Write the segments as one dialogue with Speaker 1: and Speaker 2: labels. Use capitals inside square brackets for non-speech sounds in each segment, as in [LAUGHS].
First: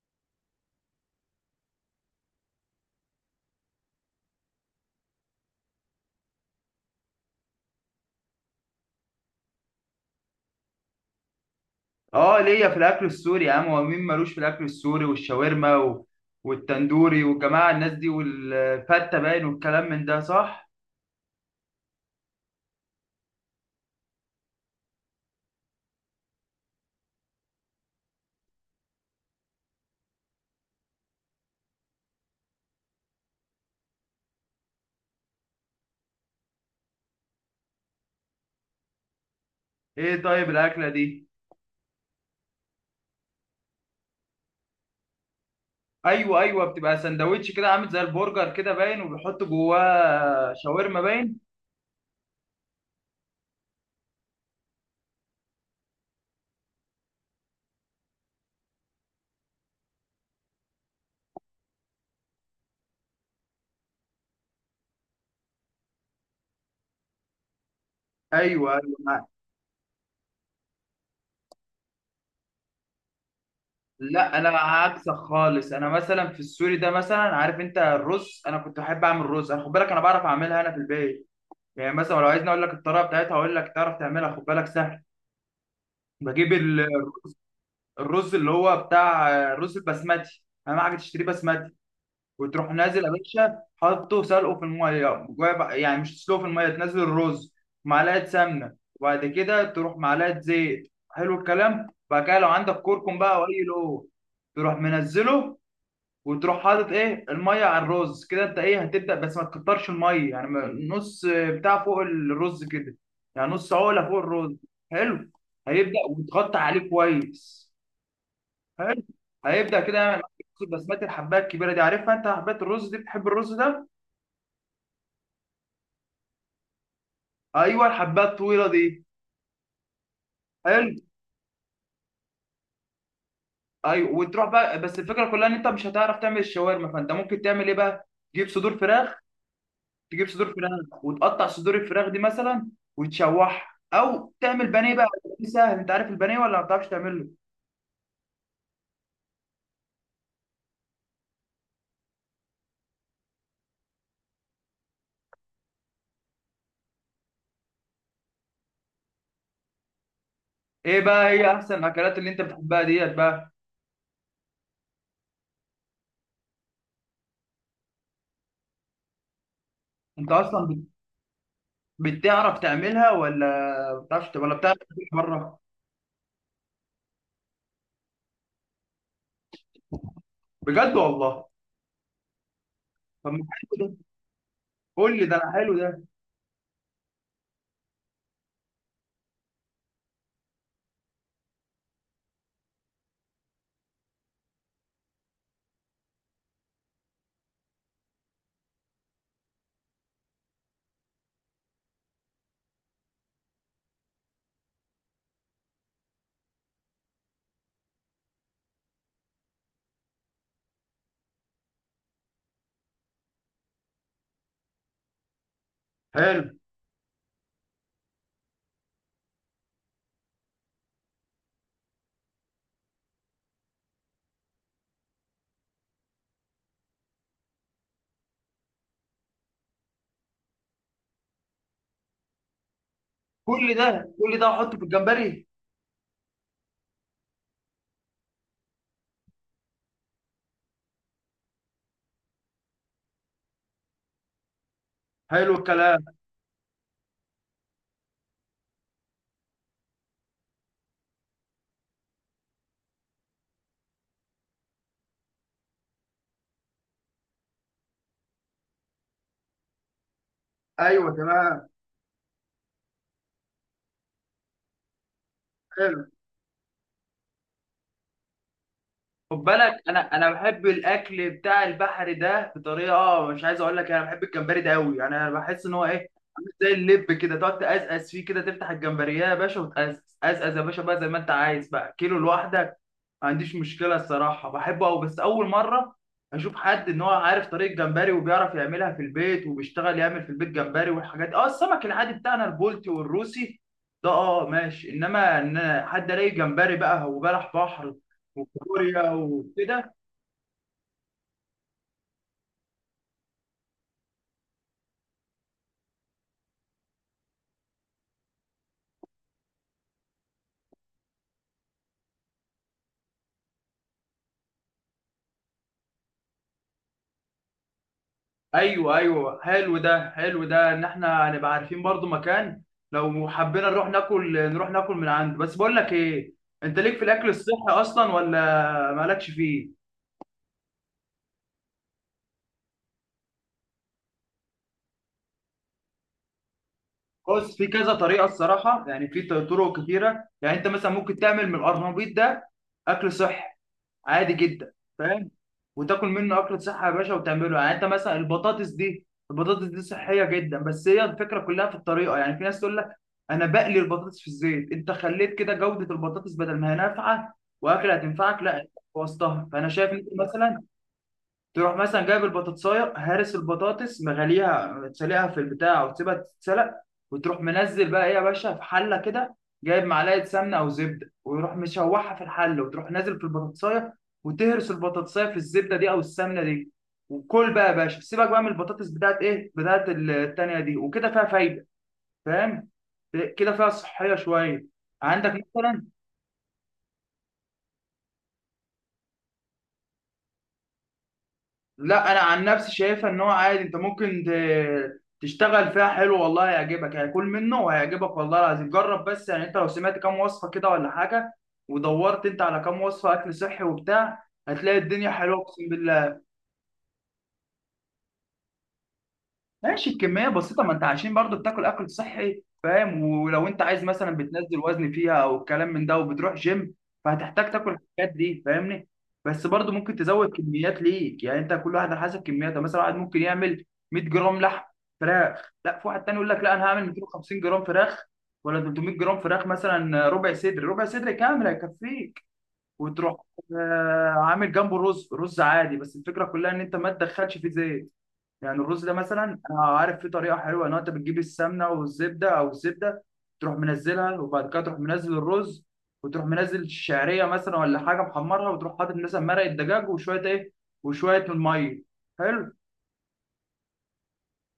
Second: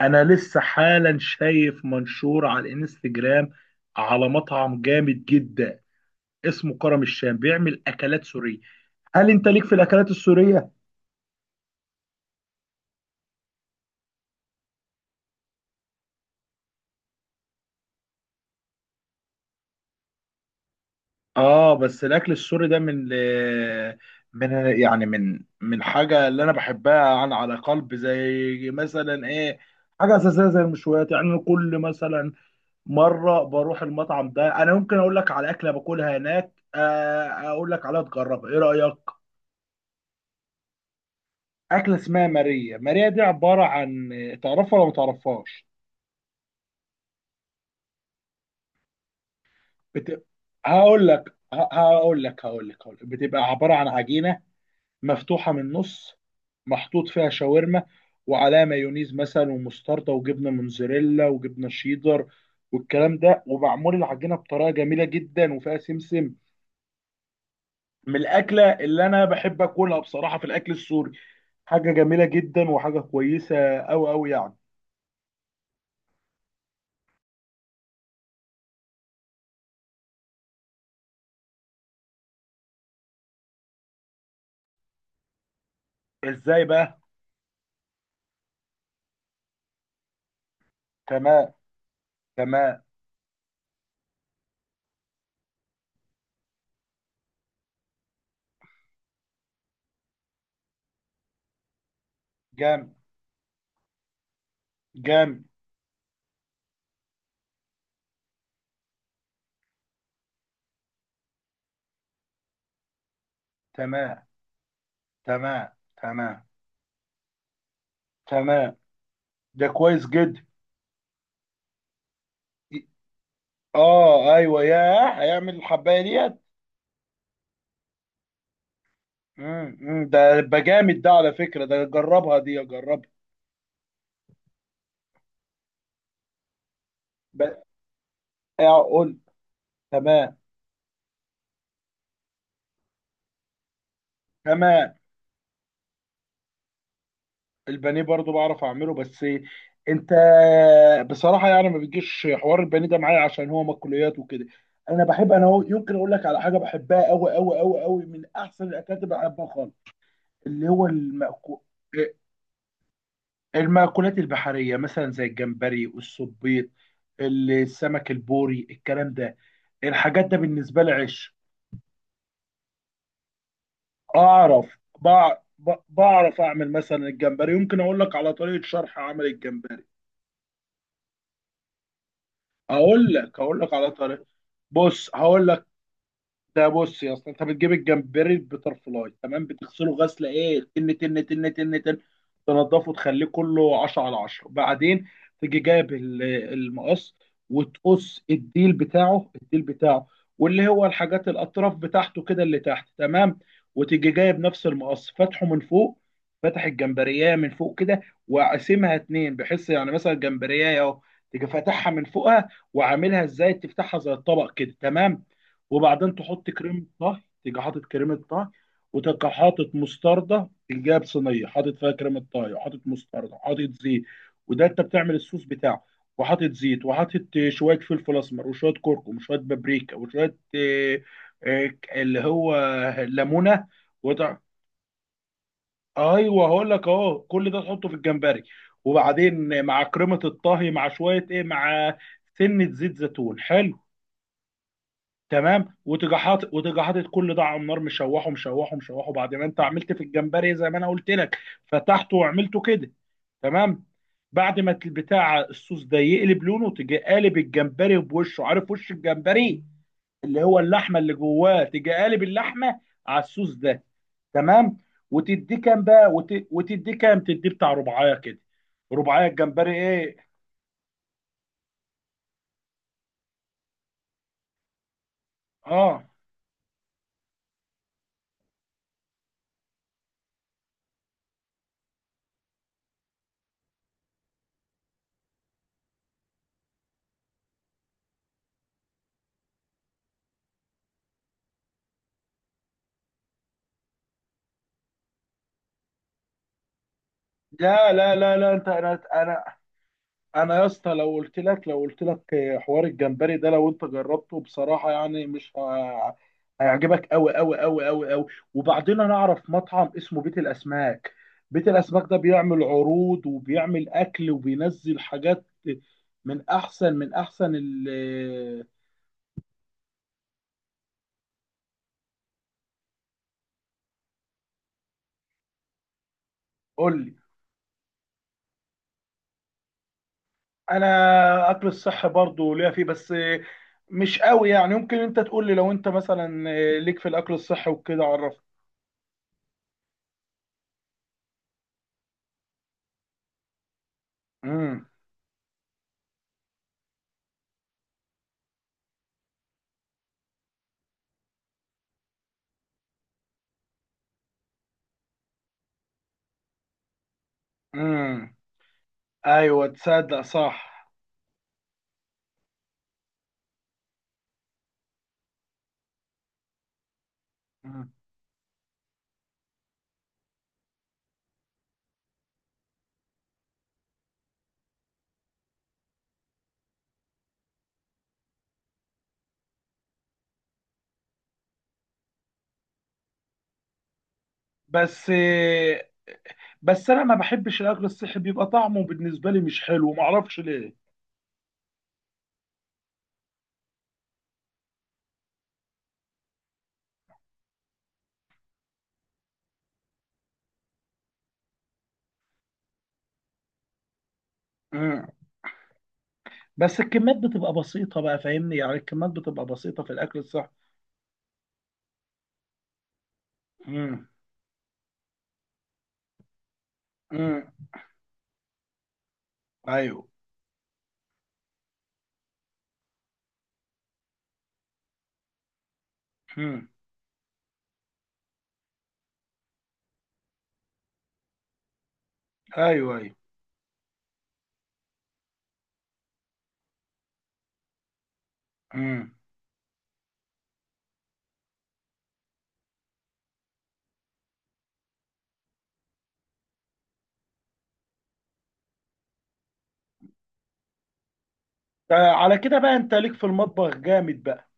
Speaker 1: انا لسه حالا شايف منشور على الانستجرام على مطعم جامد جدا اسمه كرم الشام بيعمل اكلات سورية. هل انت ليك في الاكلات السورية؟
Speaker 2: اه ليا في الاكل السوري يا عم. هو مين مالوش في الاكل السوري والشاورما والتندوري والجماعه الناس دي والفته باين والكلام من ده، صح؟
Speaker 1: اه، بس الاكل السوري ده من من من حاجة اللي انا بحبها عن على قلب، زي مثلا ايه؟ حاجة أساسية زي المشويات. يعني أنا كل مثلا مرة بروح المطعم ده، أنا ممكن أقول لك على أكلة باكلها هناك، أقول لك عليها تجربها، إيه رأيك؟
Speaker 2: ايه طيب الاكله دي.
Speaker 1: اكله اسمها ماريا، ماريا دي عباره عن، تعرفها ولا ما تعرفهاش؟
Speaker 2: ايوه ايوه، بتبقى سندوتش كده عامل زي البرجر كده باين، وبيحط
Speaker 1: بت...
Speaker 2: جواه شاورما
Speaker 1: هقول لك
Speaker 2: باين.
Speaker 1: هقول لك بتبقى عباره عن عجينه مفتوحه من النص، محطوط فيها شاورما وعليها مايونيز مثلا ومستردة وجبنه موتزاريلا وجبنه شيدر والكلام ده، ومعمول العجينه بطريقه جميله جدا وفيها سمسم. من الاكله
Speaker 2: ايوه ايوه.
Speaker 1: اللي انا بحب اكلها بصراحه في الاكل السوري. حاجه جميله جدا وحاجه كويسه قوي قوي
Speaker 2: لا انا
Speaker 1: يعني.
Speaker 2: عكسك خالص، انا مثلا في السوري ده، مثلا عارف انت الرز، انا كنت بحب اعمل رز، انا خد بالك انا بعرف اعملها انا في البيت. يعني مثلا لو عايزني اقول لك الطريقه بتاعتها، اقول لك تعرف تعملها خد بالك سهل. بجيب
Speaker 1: ازاي
Speaker 2: ال
Speaker 1: بقى؟
Speaker 2: الرز اللي هو بتاع الرز البسمتي، اهم حاجه تشتريه
Speaker 1: تمام،
Speaker 2: بسمتي. وتروح
Speaker 1: تمام.
Speaker 2: نازل يا باشا حاطه سلقه في الميه جوا يعني مش تسلقه في الميه، تنزل الرز معلقه سمنه، وبعد كده تروح معلقه زيت حلو الكلام. بعد كده لو عندك
Speaker 1: جامد.
Speaker 2: كركم بقى او اي لو تروح
Speaker 1: جامد.
Speaker 2: منزله. وتروح حاطط ايه الميه على الرز كده، انت ايه هتبدا بس ما تكترش الميه، يعني نص بتاع فوق الرز كده، يعني نص عقله فوق
Speaker 1: تمام.
Speaker 2: الرز. حلو.
Speaker 1: تمام.
Speaker 2: هيبدا
Speaker 1: تمام.
Speaker 2: وتغطي عليه كويس.
Speaker 1: تمام.
Speaker 2: حلو.
Speaker 1: ده
Speaker 2: هيبدأ كده
Speaker 1: كويس
Speaker 2: يعمل
Speaker 1: جدا.
Speaker 2: معاك بسمات الحباية الكبيرة دي، عارفها انت حباية الرز دي؟ بتحب الرز ده؟
Speaker 1: اه، ايوه، ياه، هيعمل الحبايه ديت.
Speaker 2: ايوه الحباية الطويلة دي.
Speaker 1: ده يبقى
Speaker 2: حلو.
Speaker 1: جامد ده على فكره، ده جربها دي، جربها.
Speaker 2: ايوه وتروح بقى، بس الفكرة كلها ان انت مش هتعرف تعمل الشاورما، فانت ممكن
Speaker 1: ب-
Speaker 2: تعمل ايه بقى؟ تجيب صدور
Speaker 1: اقول.
Speaker 2: فراخ. تجيب
Speaker 1: تمام.
Speaker 2: صدور فراخ وتقطع صدور الفراخ دي مثلا، وتشوحها او تعمل
Speaker 1: تمام.
Speaker 2: بانيه بقى. دي سهل. انت عارف البانيه ولا ما بتعرفش تعمله؟
Speaker 1: البانيه برضو بعرف اعمله، بس انت بصراحه يعني ما بيجيش حوار البانيه ده معايا عشان هو مأكولات وكده. انا بحب انا هو، يمكن اقول لك على حاجه بحبها قوي قوي قوي قوي، من احسن الاكلات اللي بحبها خالص، اللي هو
Speaker 2: ايه بقى هي
Speaker 1: المأكول.
Speaker 2: احسن الاكلات اللي انت بتحبها ديت بقى؟
Speaker 1: المأكولات البحرية مثلا زي الجمبري، الصبيط، السمك البوري، الكلام ده، الحاجات
Speaker 2: انت
Speaker 1: ده
Speaker 2: اصلا
Speaker 1: بالنسبة لي عش.
Speaker 2: بتعرف تعملها، ولا ما بتعرفش، ولا بتعرف تعملها بره؟
Speaker 1: بعرف أعمل مثلا الجمبري. يمكن أقول لك على طريقة شرح عمل الجمبري.
Speaker 2: بجد والله؟
Speaker 1: أقول
Speaker 2: طب
Speaker 1: لك
Speaker 2: ما
Speaker 1: أقول لك
Speaker 2: حلو
Speaker 1: على
Speaker 2: ده.
Speaker 1: طريقة، بص
Speaker 2: كل ده
Speaker 1: هقول
Speaker 2: أنا
Speaker 1: لك.
Speaker 2: حلو ده.
Speaker 1: ده بص يا اسطى، انت بتجيب الجمبري البترفلاي، تمام، بتغسله غسله ايه، تن تن تن تن تن، تنضفه، تخليه كله 10 على 10. بعدين تيجي جايب المقص، وتقص الديل بتاعه، الديل بتاعه واللي هو الحاجات الاطراف بتاعته كده اللي تحت، تمام. وتيجي جايب نفس المقص، فاتحه من فوق، فاتح الجمبريه من فوق كده، وقاسمها اتنين، بحيث يعني مثلا الجمبريه اهو، تيجي فاتحها من فوقها وعاملها ازاي، تفتحها زي الطبق كده، تمام. وبعدين
Speaker 2: حلو.
Speaker 1: تحط كريمه طهي، تيجي حاطط كريمه طهي، وتبقى حاطط مستردة، الجاب صينية حاطط فيها كريمة طهي وحاطط مستردة وحاطط زيت، وده انت بتعمل الصوص بتاعه. وحاطط زيت وحاطط شوية فلفل أسمر وشوية كركم وشوية بابريكا وشوية آه، اللي هو ليمونة.
Speaker 2: كل ده
Speaker 1: وتع...
Speaker 2: كل ده احطه في الجمبري.
Speaker 1: أيوه، هقول لك أهو، كل ده تحطه في الجمبري. وبعدين مع كريمة الطهي مع شوية إيه، مع سنة زيت زيتون. حلو.
Speaker 2: حلو
Speaker 1: تمام.
Speaker 2: الكلام.
Speaker 1: وتيجي حاطط وتيجي حاطط كل ده على النار، مشوحه مشوحه مشوحه، بعد ما انت عملت في الجمبري زي ما انا قلت لك، فتحته وعملته كده، تمام. بعد ما البتاع الصوص ده يقلب لونه، تيجي قالب الجمبري بوشه، عارف وش الجمبري؟ اللي هو اللحمه
Speaker 2: ايوه
Speaker 1: اللي جواه،
Speaker 2: تمام.
Speaker 1: تيجي قالب اللحمه على الصوص ده، تمام. وتديه كام
Speaker 2: حلو.
Speaker 1: بقى، وتديه كام تديه بتاع ربعايه كده، ربعايه
Speaker 2: خد بالك
Speaker 1: الجمبري
Speaker 2: انا
Speaker 1: ايه.
Speaker 2: انا بحب الاكل بتاع البحر ده بطريقه، مش عايز اقول لك، انا بحب الجمبري ده قوي يعني. انا بحس ان هو
Speaker 1: اه،
Speaker 2: ايه، عامل زي اللب كده، تقعد تقزقز فيه كده، تفتح الجمبريه يا باشا وتقزقز قزقز يا باشا بقى زي ما انت عايز بقى، كيلو لوحدك ما عنديش مشكله الصراحه، بحبه قوي. بس اول مره اشوف حد ان هو عارف طريقه جمبري وبيعرف يعملها في البيت، وبيشتغل يعمل في البيت جمبري والحاجات دي. اه السمك العادي بتاعنا البولتي والروسي ده اه ماشي، انما ان حد الاقي جمبري بقى، وبلح
Speaker 1: لا
Speaker 2: بحر
Speaker 1: لا لا لا. انت انا
Speaker 2: وكوريا
Speaker 1: انا
Speaker 2: وكده.
Speaker 1: انا يا اسطى، لو قلت لك، لو قلت لك حوار الجمبري ده لو انت جربته بصراحه، يعني مش ه- هيعجبك قوي قوي قوي قوي قوي. وبعدين انا اعرف مطعم اسمه بيت الاسماك. بيت الاسماك ده بيعمل عروض وبيعمل اكل وبينزل حاجات من احسن، من احسن ال،
Speaker 2: ايوه ايوه حلو ده حلو ده، ان احنا هنبقى عارفين برضو مكان لو حبينا نروح ناكل نروح ناكل من عنده. بس بقول لك ايه، انت ليك
Speaker 1: قول
Speaker 2: في
Speaker 1: لي.
Speaker 2: الاكل الصحي اصلا، ولا مالكش فيه؟
Speaker 1: انا اكل الصحي برضو ليا فيه، بس مش قوي يعني. يمكن انت تقول لي، لو انت مثلا ليك في الاكل
Speaker 2: بص في
Speaker 1: الصحي
Speaker 2: كذا
Speaker 1: وكده
Speaker 2: طريقه
Speaker 1: عرفني.
Speaker 2: الصراحه، يعني في طرق كتيره، يعني انت مثلا ممكن تعمل من القرنبيط ده اكل صحي، عادي جدا، فاهم؟ وتاكل منه اكله صحه يا باشا وتعمله. يعني انت مثلا البطاطس دي، البطاطس دي صحيه جدا، بس هي الفكره كلها في الطريقه. يعني في ناس تقول لك انا بقلي البطاطس في الزيت، انت خليت كده جوده البطاطس بدل ما هي نافعه واكله
Speaker 1: امم،
Speaker 2: هتنفعك، لا انت بوظتها.
Speaker 1: ايوه،
Speaker 2: فانا شايف إن انت
Speaker 1: تصدق
Speaker 2: مثلا
Speaker 1: صح.
Speaker 2: تروح مثلا جايب البطاطسايه، هارس البطاطس مغليها، تسلقها في البتاع وتسيبها تتسلق. وتروح منزل
Speaker 1: مم.
Speaker 2: بقى ايه يا باشا في حله كده، جايب معلقه سمنه او زبده، ويروح مشوحها في الحله، وتروح نازل في البطاطسايه، وتهرس البطاطسايه في الزبده دي او السمنه دي. وكل بقى يا باشا، سيبك بقى من البطاطس بتاعت ايه بتاعت التانيه دي، وكده فيها فايده، فاهم؟ كده فيها صحيه شويه.
Speaker 1: بس،
Speaker 2: عندك مثلا.
Speaker 1: بس انا ما بحبش الاكل الصحي، بيبقى طعمه بالنسبه لي مش حلو، ما اعرفش ليه.
Speaker 2: لا انا عن نفسي شايفها ان هو عادي، انت ممكن تشتغل فيها حلو، والله هيعجبك، هيكون منه وهيعجبك والله العظيم، جرب بس. يعني انت لو سمعت كام وصفه كده ولا حاجه، ودورت انت على كام وصفه اكل صحي وبتاع، هتلاقي
Speaker 1: مم.
Speaker 2: الدنيا حلوه اقسم بالله.
Speaker 1: بس الكميات بتبقى بسيطه بقى، فاهمني؟ يعني الكميات بتبقى بسيطه في
Speaker 2: ماشي
Speaker 1: الاكل
Speaker 2: الكميه
Speaker 1: الصحي.
Speaker 2: بسيطه، ما انت عشان برضو بتاكل اكل صحي فاهم؟ ولو انت عايز
Speaker 1: مم.
Speaker 2: مثلا بتنزل وزن فيها او الكلام من ده، وبتروح جيم،
Speaker 1: مم.
Speaker 2: فهتحتاج تاكل الحاجات دي فاهمني؟ بس برضو ممكن
Speaker 1: ايوه.
Speaker 2: تزود كميات ليك، يعني انت كل واحد على حسب كمياته. يعني مثلا واحد ممكن يعمل 100 جرام لحم فراخ، لا في واحد تاني يقول لك لا انا
Speaker 1: مم.
Speaker 2: هعمل 250 جرام فراخ، ولا 300 جرام فراخ مثلا. ربع صدر، ربع صدر كامل هيكفيك.
Speaker 1: ايوه، ايوه.
Speaker 2: وتروح عامل جنبه رز، رز عادي، بس الفكره كلها ان انت ما تدخلش فيه زيت. يعني الرز ده
Speaker 1: مم.
Speaker 2: مثلا، انا عارف فيه طريقه حلوه ان انت بتجيب السمنه والزبده او الزبده، تروح منزلها، وبعد كده تروح منزل الرز، وتروح منزل الشعريه مثلا ولا حاجه محمرها، وتروح حاطط مثلا مرق الدجاج وشويه ايه وشويه من الميه.
Speaker 1: على
Speaker 2: حلو.
Speaker 1: كده بقى انت ليك في المطبخ جامد بقى.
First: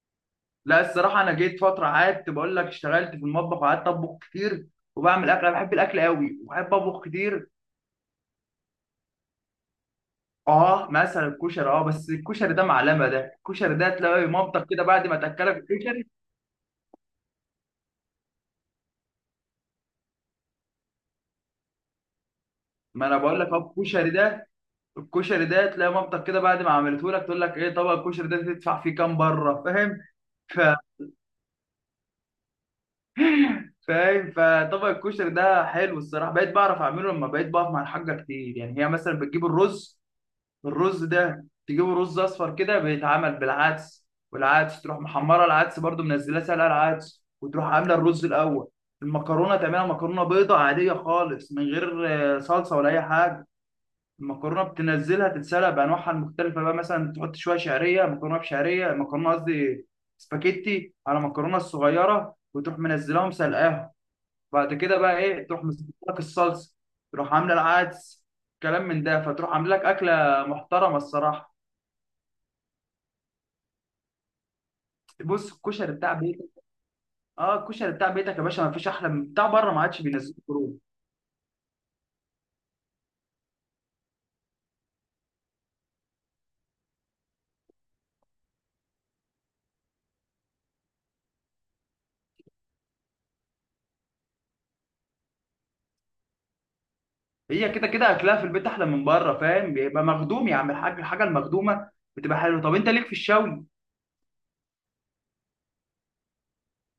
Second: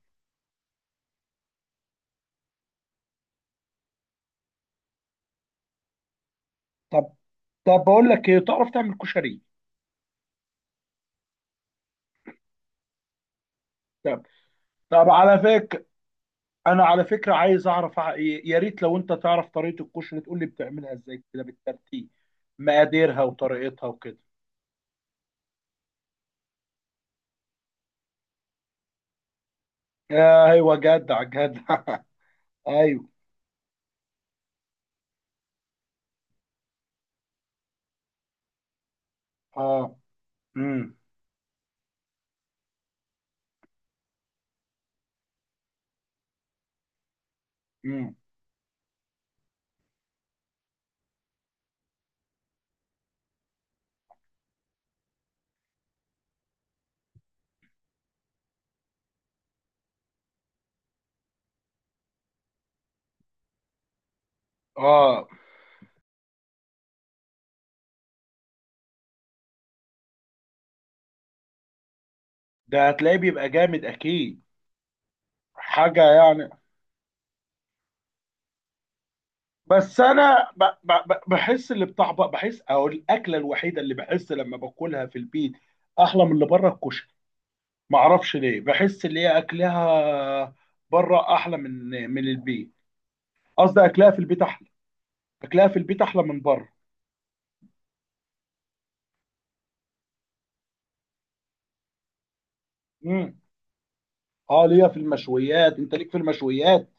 Speaker 2: لا الصراحه انا جيت فتره قعدت بقول لك، اشتغلت في المطبخ وقعدت اطبخ كتير، وبعمل اكل. انا بحب الاكل قوي وبحب اطبخ
Speaker 1: طب،
Speaker 2: كتير.
Speaker 1: طب بقول لك ايه، تعرف تعمل كشري؟
Speaker 2: اه مثلا الكشري. اه بس الكشري ده معلمه ده، الكشري ده
Speaker 1: طب،
Speaker 2: تلاقي مامتك كده بعد
Speaker 1: طب
Speaker 2: ما
Speaker 1: على
Speaker 2: تاكلك
Speaker 1: فكره،
Speaker 2: الكشري.
Speaker 1: انا على فكره عايز اعرف يا ريت لو انت تعرف طريقه الكشري تقول لي بتعملها ازاي كده بالترتيب،
Speaker 2: ما انا
Speaker 1: مقاديرها
Speaker 2: بقول لك اهو،
Speaker 1: وطريقتها
Speaker 2: الكشري
Speaker 1: وكده.
Speaker 2: ده الكشري ده تلاقي مامتك كده بعد ما عملته لك تقول لك ايه طبق الكشري ده تدفع فيه كام بره، فاهم؟ ف...
Speaker 1: ايوه، جدع جدع. [LAUGHS] ايوه.
Speaker 2: فاهم. فطبق الكشري ده حلو الصراحه، بقيت بعرف اعمله لما بقيت بقف مع الحاجه كتير. يعني هي مثلا بتجيب
Speaker 1: اه.
Speaker 2: الرز،
Speaker 1: امم.
Speaker 2: الرز ده تجيبه رز اصفر كده بيتعمل بالعدس، والعدس تروح محمره العدس برده، منزلاه سلقه العدس، وتروح عامله
Speaker 1: امم.
Speaker 2: الرز الاول. المكرونه تعملها مكرونه بيضه عاديه خالص من غير صلصه ولا اي حاجه. المكرونه بتنزلها تتسلق بانواعها المختلفه بقى، مثلا تحط شويه شعريه، مكرونه بشعريه، مكرونه قصدي سباكيتي على مكرونه الصغيره، وتروح منزلهم سلقاهم. بعد كده بقى
Speaker 1: اه.
Speaker 2: ايه تروح مسكت لك الصلصه، تروح عامله العدس، كلام من ده، فتروح عامله لك اكله محترمه الصراحه.
Speaker 1: ده هتلاقيه بيبقى جامد اكيد.
Speaker 2: بص الكشري
Speaker 1: حاجه
Speaker 2: بتاع بيتك،
Speaker 1: يعني.
Speaker 2: اه الكشري بتاع بيتك يا باشا ما فيش احلى من بتاع بره، ما
Speaker 1: بس
Speaker 2: عادش بينزلوا
Speaker 1: انا
Speaker 2: كروب.
Speaker 1: بحس اللي بحس، او الاكله الوحيده اللي بحس لما باكلها في البيت احلى من اللي بره الكشري. معرفش ليه، بحس اللي هي اكلها بره احلى من من البيت. قصدي اكلها في البيت احلى. اكلها في البيت احلى من بره.
Speaker 2: هي كده كده اكلها في البيت احلى من بره فاهم؟ بيبقى مخدوم يا عم الحاج، الحاجه المخدومه بتبقى حلوه. طب انت ليك في
Speaker 1: امم.
Speaker 2: الشوي؟
Speaker 1: اه، ليا في المشويات، انت ليك في المشويات؟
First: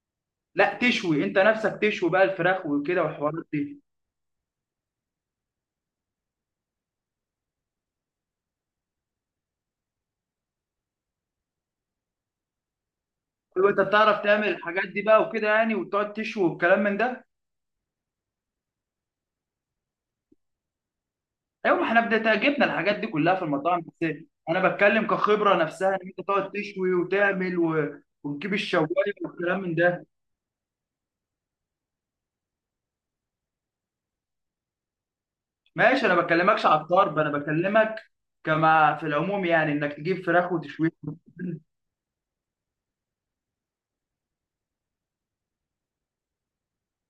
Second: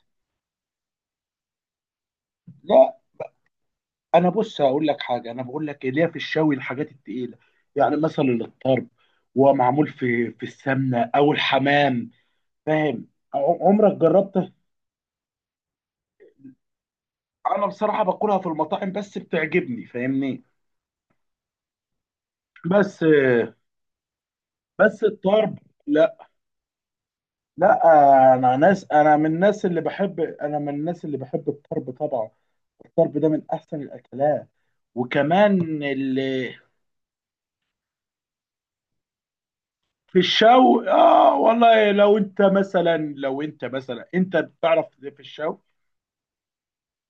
Speaker 2: لا تشوي انت نفسك، تشوي بقى الفراخ
Speaker 1: لا،
Speaker 2: وكده والحوارات دي؟
Speaker 1: انا بص هقول لك حاجه، انا بقول لك إيه، ليا في الشوي الحاجات التقيله. يعني مثلا الطرب، ومعمول في السمنه، او الحمام، فاهم؟
Speaker 2: ايوه انت
Speaker 1: عمرك
Speaker 2: بتعرف تعمل
Speaker 1: جربته؟
Speaker 2: الحاجات دي بقى وكده يعني، وتقعد تشوي والكلام من ده؟
Speaker 1: انا بصراحه باكلها في المطاعم، بس بتعجبني، فاهمني؟
Speaker 2: ايوه ما احنا بدأت جبنا الحاجات
Speaker 1: بس،
Speaker 2: دي كلها في المطاعم بس. انا
Speaker 1: بس
Speaker 2: بتكلم كخبره
Speaker 1: الطرب،
Speaker 2: نفسها، ان
Speaker 1: لا،
Speaker 2: انت تقعد تشوي وتعمل
Speaker 1: لا.
Speaker 2: وتجيب
Speaker 1: انا ناس،
Speaker 2: الشوايه
Speaker 1: انا من
Speaker 2: والكلام
Speaker 1: الناس
Speaker 2: من
Speaker 1: اللي
Speaker 2: ده.
Speaker 1: بحب، انا من الناس اللي بحب الطرب طبعا. الطرب ده من احسن الاكلات. وكمان
Speaker 2: ماشي انا
Speaker 1: اللي
Speaker 2: بكلمكش على الطرب، انا بكلمك كما في العموم يعني، انك
Speaker 1: في
Speaker 2: تجيب فراخ
Speaker 1: الشوي،
Speaker 2: وتشويها.
Speaker 1: اه والله. لو انت مثلا، لو انت مثلا انت بتعرف في الشوي،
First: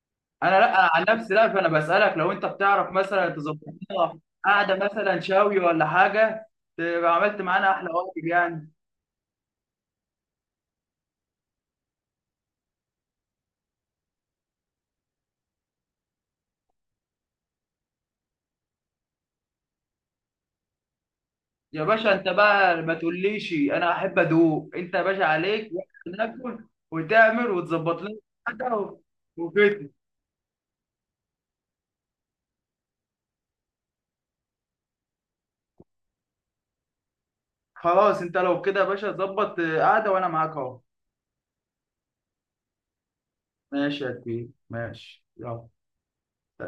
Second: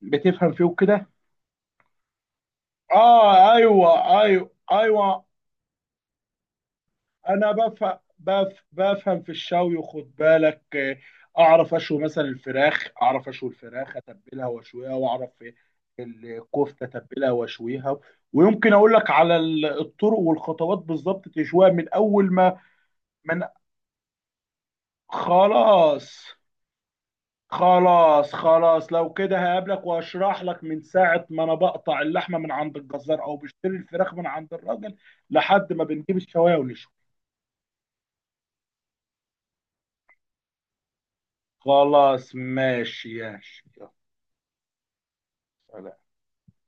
Speaker 1: بتفهم
Speaker 2: انا
Speaker 1: فيه
Speaker 2: لا. انا
Speaker 1: وكده؟
Speaker 2: عن نفسي لا، فانا بسالك لو انت بتعرف مثلا
Speaker 1: اه،
Speaker 2: تظبط لنا
Speaker 1: ايوه ايوه
Speaker 2: قاعده مثلا
Speaker 1: ايوه.
Speaker 2: شاوي ولا حاجه، تبقى عملت
Speaker 1: انا
Speaker 2: معانا احلى
Speaker 1: بفهم
Speaker 2: واجب
Speaker 1: بف
Speaker 2: يعني.
Speaker 1: بفهم في الشوي، وخد بالك اعرف اشوي مثلا الفراخ، اعرف اشوي الفراخ، اتبلها واشويها، واعرف في الكفته، اتبلها واشويها. ويمكن اقول لك على الطرق والخطوات بالظبط، تشويها
Speaker 2: يا
Speaker 1: من
Speaker 2: باشا انت
Speaker 1: اول ما
Speaker 2: بقى ما
Speaker 1: من
Speaker 2: تقوليش انا احب ادوق، انت يا باشا عليك
Speaker 1: خلاص،
Speaker 2: واحنا ناكل، وتعمل وتظبط لنا
Speaker 1: خلاص.
Speaker 2: قاعده
Speaker 1: خلاص، لو كده هقابلك
Speaker 2: وكده.
Speaker 1: واشرح لك من ساعة ما انا بقطع اللحمة من عند الجزار او بشتري الفراخ من عند الراجل لحد ما بنجيب الشواية ونشوي.
Speaker 2: خلاص انت لو كده يا باشا ظبط قاعده وانا معاك اهو.
Speaker 1: خلاص، ماشي يا شيخ.
Speaker 2: ماشي يا كبير، ماشي يلا.